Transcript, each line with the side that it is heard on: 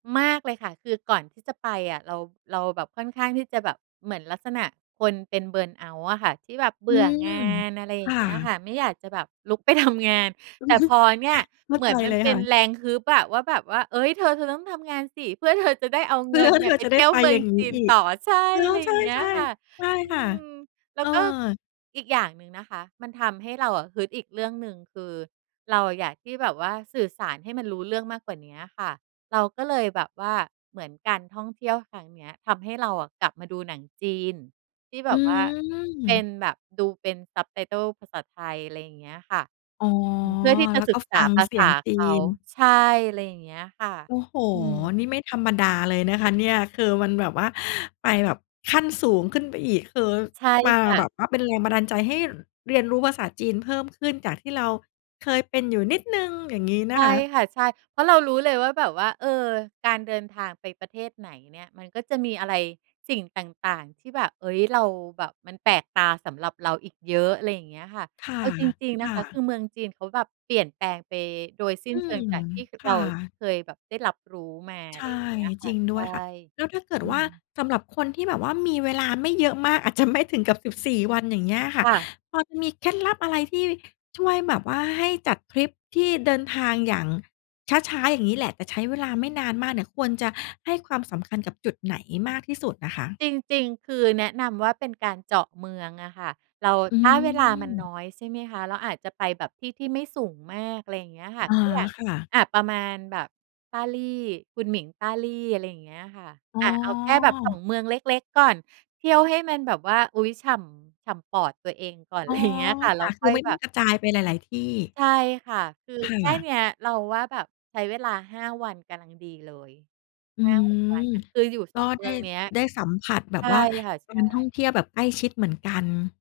right: มากเลยค่ะ คือก่อนที่จะไปอะ เรา เราแบบค่อนข้างที่จะแบบเหมือนลักษณะคนเป็น เบิร์นเอาต์ อะค่ะ ที่แบบเบ
left: อื
right: ื่อ
left: ม
right: งาน อะไรอ
left: ค
right: ย่
left: ่
right: างเงี้ยค่
left: ะ
right: ะ ไม่อยากจะแบบลุก ไปทำ งาน แต่พอเนี่ย
left: เข้
right: เ
left: า
right: หมื
left: ใ
right: อ
left: จ
right: นมั
left: เ
right: น
left: ลย
right: เป
left: ค
right: ็
left: ่
right: น
left: ะ
right: แรงฮึบอะ ว่าแบบว่า เฮ้ย เธอ เธอต้องทำงานสิ เพื่อ เธอ จะได้เอา
left: เพ
right: เง
left: ื่
right: ิ
left: อ
right: นเน
left: ที
right: ี
left: ่
right: ่ย
left: เร
right: ไ
left: า
right: ป
left: จะ
right: เ
left: ไ
right: ท
left: ด้
right: ี่ยว
left: ไป
right: เมือ
left: อย
right: ง
left: ่างง
right: จ
left: ี้
right: ีน
left: อีก
right: ต่อ ใช่
left: อ๋อ
right: ไร
left: ใ
right: อ
left: ช
right: ย่
left: ่
right: างเงี้ยค่ะ
left: ๆ ใช่
right: อื
left: ค่ะ
right: ม แล
left: เ
right: ้
left: อ
right: วก็
left: อ
right: อีกอย่างหนึ่งนะคะ มันทำให้เราอะฮึดอีกเรื่องหนึ่ง คือ เราอะอยากที่แบบว่าสื่อสารให้มันรู้เรื่องมากกว่าเนี้ยค่ะ เราก็เลยแบบว่า เหมือนการท่องเที่ยวครั้งเนี้ย ทำให้เราอะกลับมาดูหนังจีน ที่แบ
left: อื
right: บว่าเป็
left: ม
right: นแบบ ดูเป็น subtitle ภาษาไทย อะไรอย่างเงี้ยค่ะ
left: อ๋อ
right: อืม เพื่อที่จะ
left: แล้ว
right: ศ
left: ก
right: ึ
left: ็
right: กษ
left: ฟั
right: า
left: ง
right: ภา
left: เสี
right: ษ
left: ย
right: า
left: งจี
right: เขา
left: น
right: ใช่ ไรอย่างเงี้ยค่ะ
left: โอ้โฮ
right: อืม
left: นี่ไม่ธรรมดาเลยนะคะเนี่ย คือมันแบบว่าไปแบบขั้นสูงขึ้นไปอีก คือ
right: ใช่
left: มา
right: ค่
left: แ
right: ะ
left: บบว่าเป็นแรงบันดาลใจให้ ร เรียนรู้ภาษาจีนเพิ่มขึ้น จากที่เราเคยเป็นอยู่นิดหนึ่ง อย่างงี้
right: ใ
left: น
right: ช
left: ะ
right: ่
left: คะ
right: ค่ะ ใช่ เพราะเรารู้เลยว่าแบบว่า เออ การเดินทางไปประเทศไหนเนี่ย มันก็จะมีอะไร สิ่งต่าง ๆ ที่แบบ เฮ้ย เรา แบบมันแปลกตาสำหรับเราอีกเยอะ อะไรอย่างเงี้ยค่ะ
left: ค่ะ
right: เอาจริง ๆ
left: ค
right: นะ
left: ่
right: คะ คื
left: ะ
right: อเมืองจีนเขาแบบเปลี่ยนแปลงไปโดยสิ้
left: อ
right: น
left: ื
right: เชิง
left: ม
right: จากที่ ค
left: ค
right: เร
left: ่
right: า
left: ะ
right: เคยแบบได้รับรู้มา
left: ใช
right: ไร
left: ่
right: เงี้ยค
left: จ
right: ่ะ
left: ริง
right: ใช
left: ด้
right: ่
left: วยค่ะ แล้วถ้าเกิด
right: อื
left: ว่า
right: ม
left: สำหรับคนที่แบบว่ามีเวลาไม่เยอะมาก อาจจะ ไม่ถึงกับ 14 วัน อย่างเงี้ยค่
right: ค
left: ะ
right: ่ะ
left: พอจะมีเคล็ดลับอะไรที่ช่วยแบบว่าให้จัดทริปที่เดินทางอย่างช้า ๆ อย่างงี้แหละ แต่ใช้เวลาไม่นานมากเนี่ย ควรจะให้ความสำคัญกับจุดไหนมากที่สุดน่ะคะ?
right: จริง ๆ คือแนะนำว่า เป็นการเจาะเมืองอะค่ะ เรา
left: อื
right: ถ้าเวลามัน
left: ม
right: น้อยใช่ไหมคะ เราอาจจะไปแบบที่ที่ไม่สูงมาก อะไรอย่างเงี้ยค่ะ
left: อ๋อ
right: ก็อย่าง
left: ค่ะ
right: อะ ประมาณแบบ Dali คุณหมิง Dali อะไรอย่างเงี้ยค่ะ
left: อ๋
right: อ
left: อ
right: ะ เอาแค่แบบ 2 เมืองเล็ก ๆ ก่อน เที่ยวให้มันแบบว่า อุ๊ย ฉ่ำ ฉ่ำปอดตัวเองก่อน
left: อ
right: ไ
left: ๋อ
right: ร เงี้ยค่ะ แ
left: ค
right: ล้
left: ่
right: ว
left: ะ ค
right: ค
left: ื
right: ่อ
left: อ
right: ย
left: ไม่
right: แบ
left: ต้อง
right: บ
left: กระจายไปหลาย ๆ ที่
right: ใช่ค่ะ คือ
left: ค
right: แค่
left: ่
right: เนี
left: ะ
right: ้ย เราว่าแบบใช้เวลา 5 วันกำลัง ดีเลย
left: อื
right: 5-6 วั
left: ม
right: นน่ะ คืออยู่
left: ก
right: ส
left: ็
right: อง เ
left: ไ
right: ม
left: ด
right: ื
left: ้
right: องเนี้ย
left: ได้สัมผัสแบ
right: ใช
left: บ
right: ่
left: ว่า
right: ค่ะ
left: ก
right: ใ
left: า
right: ช่
left: รท่องเที่ยวแบบใกล้ชิดเหมือนกัน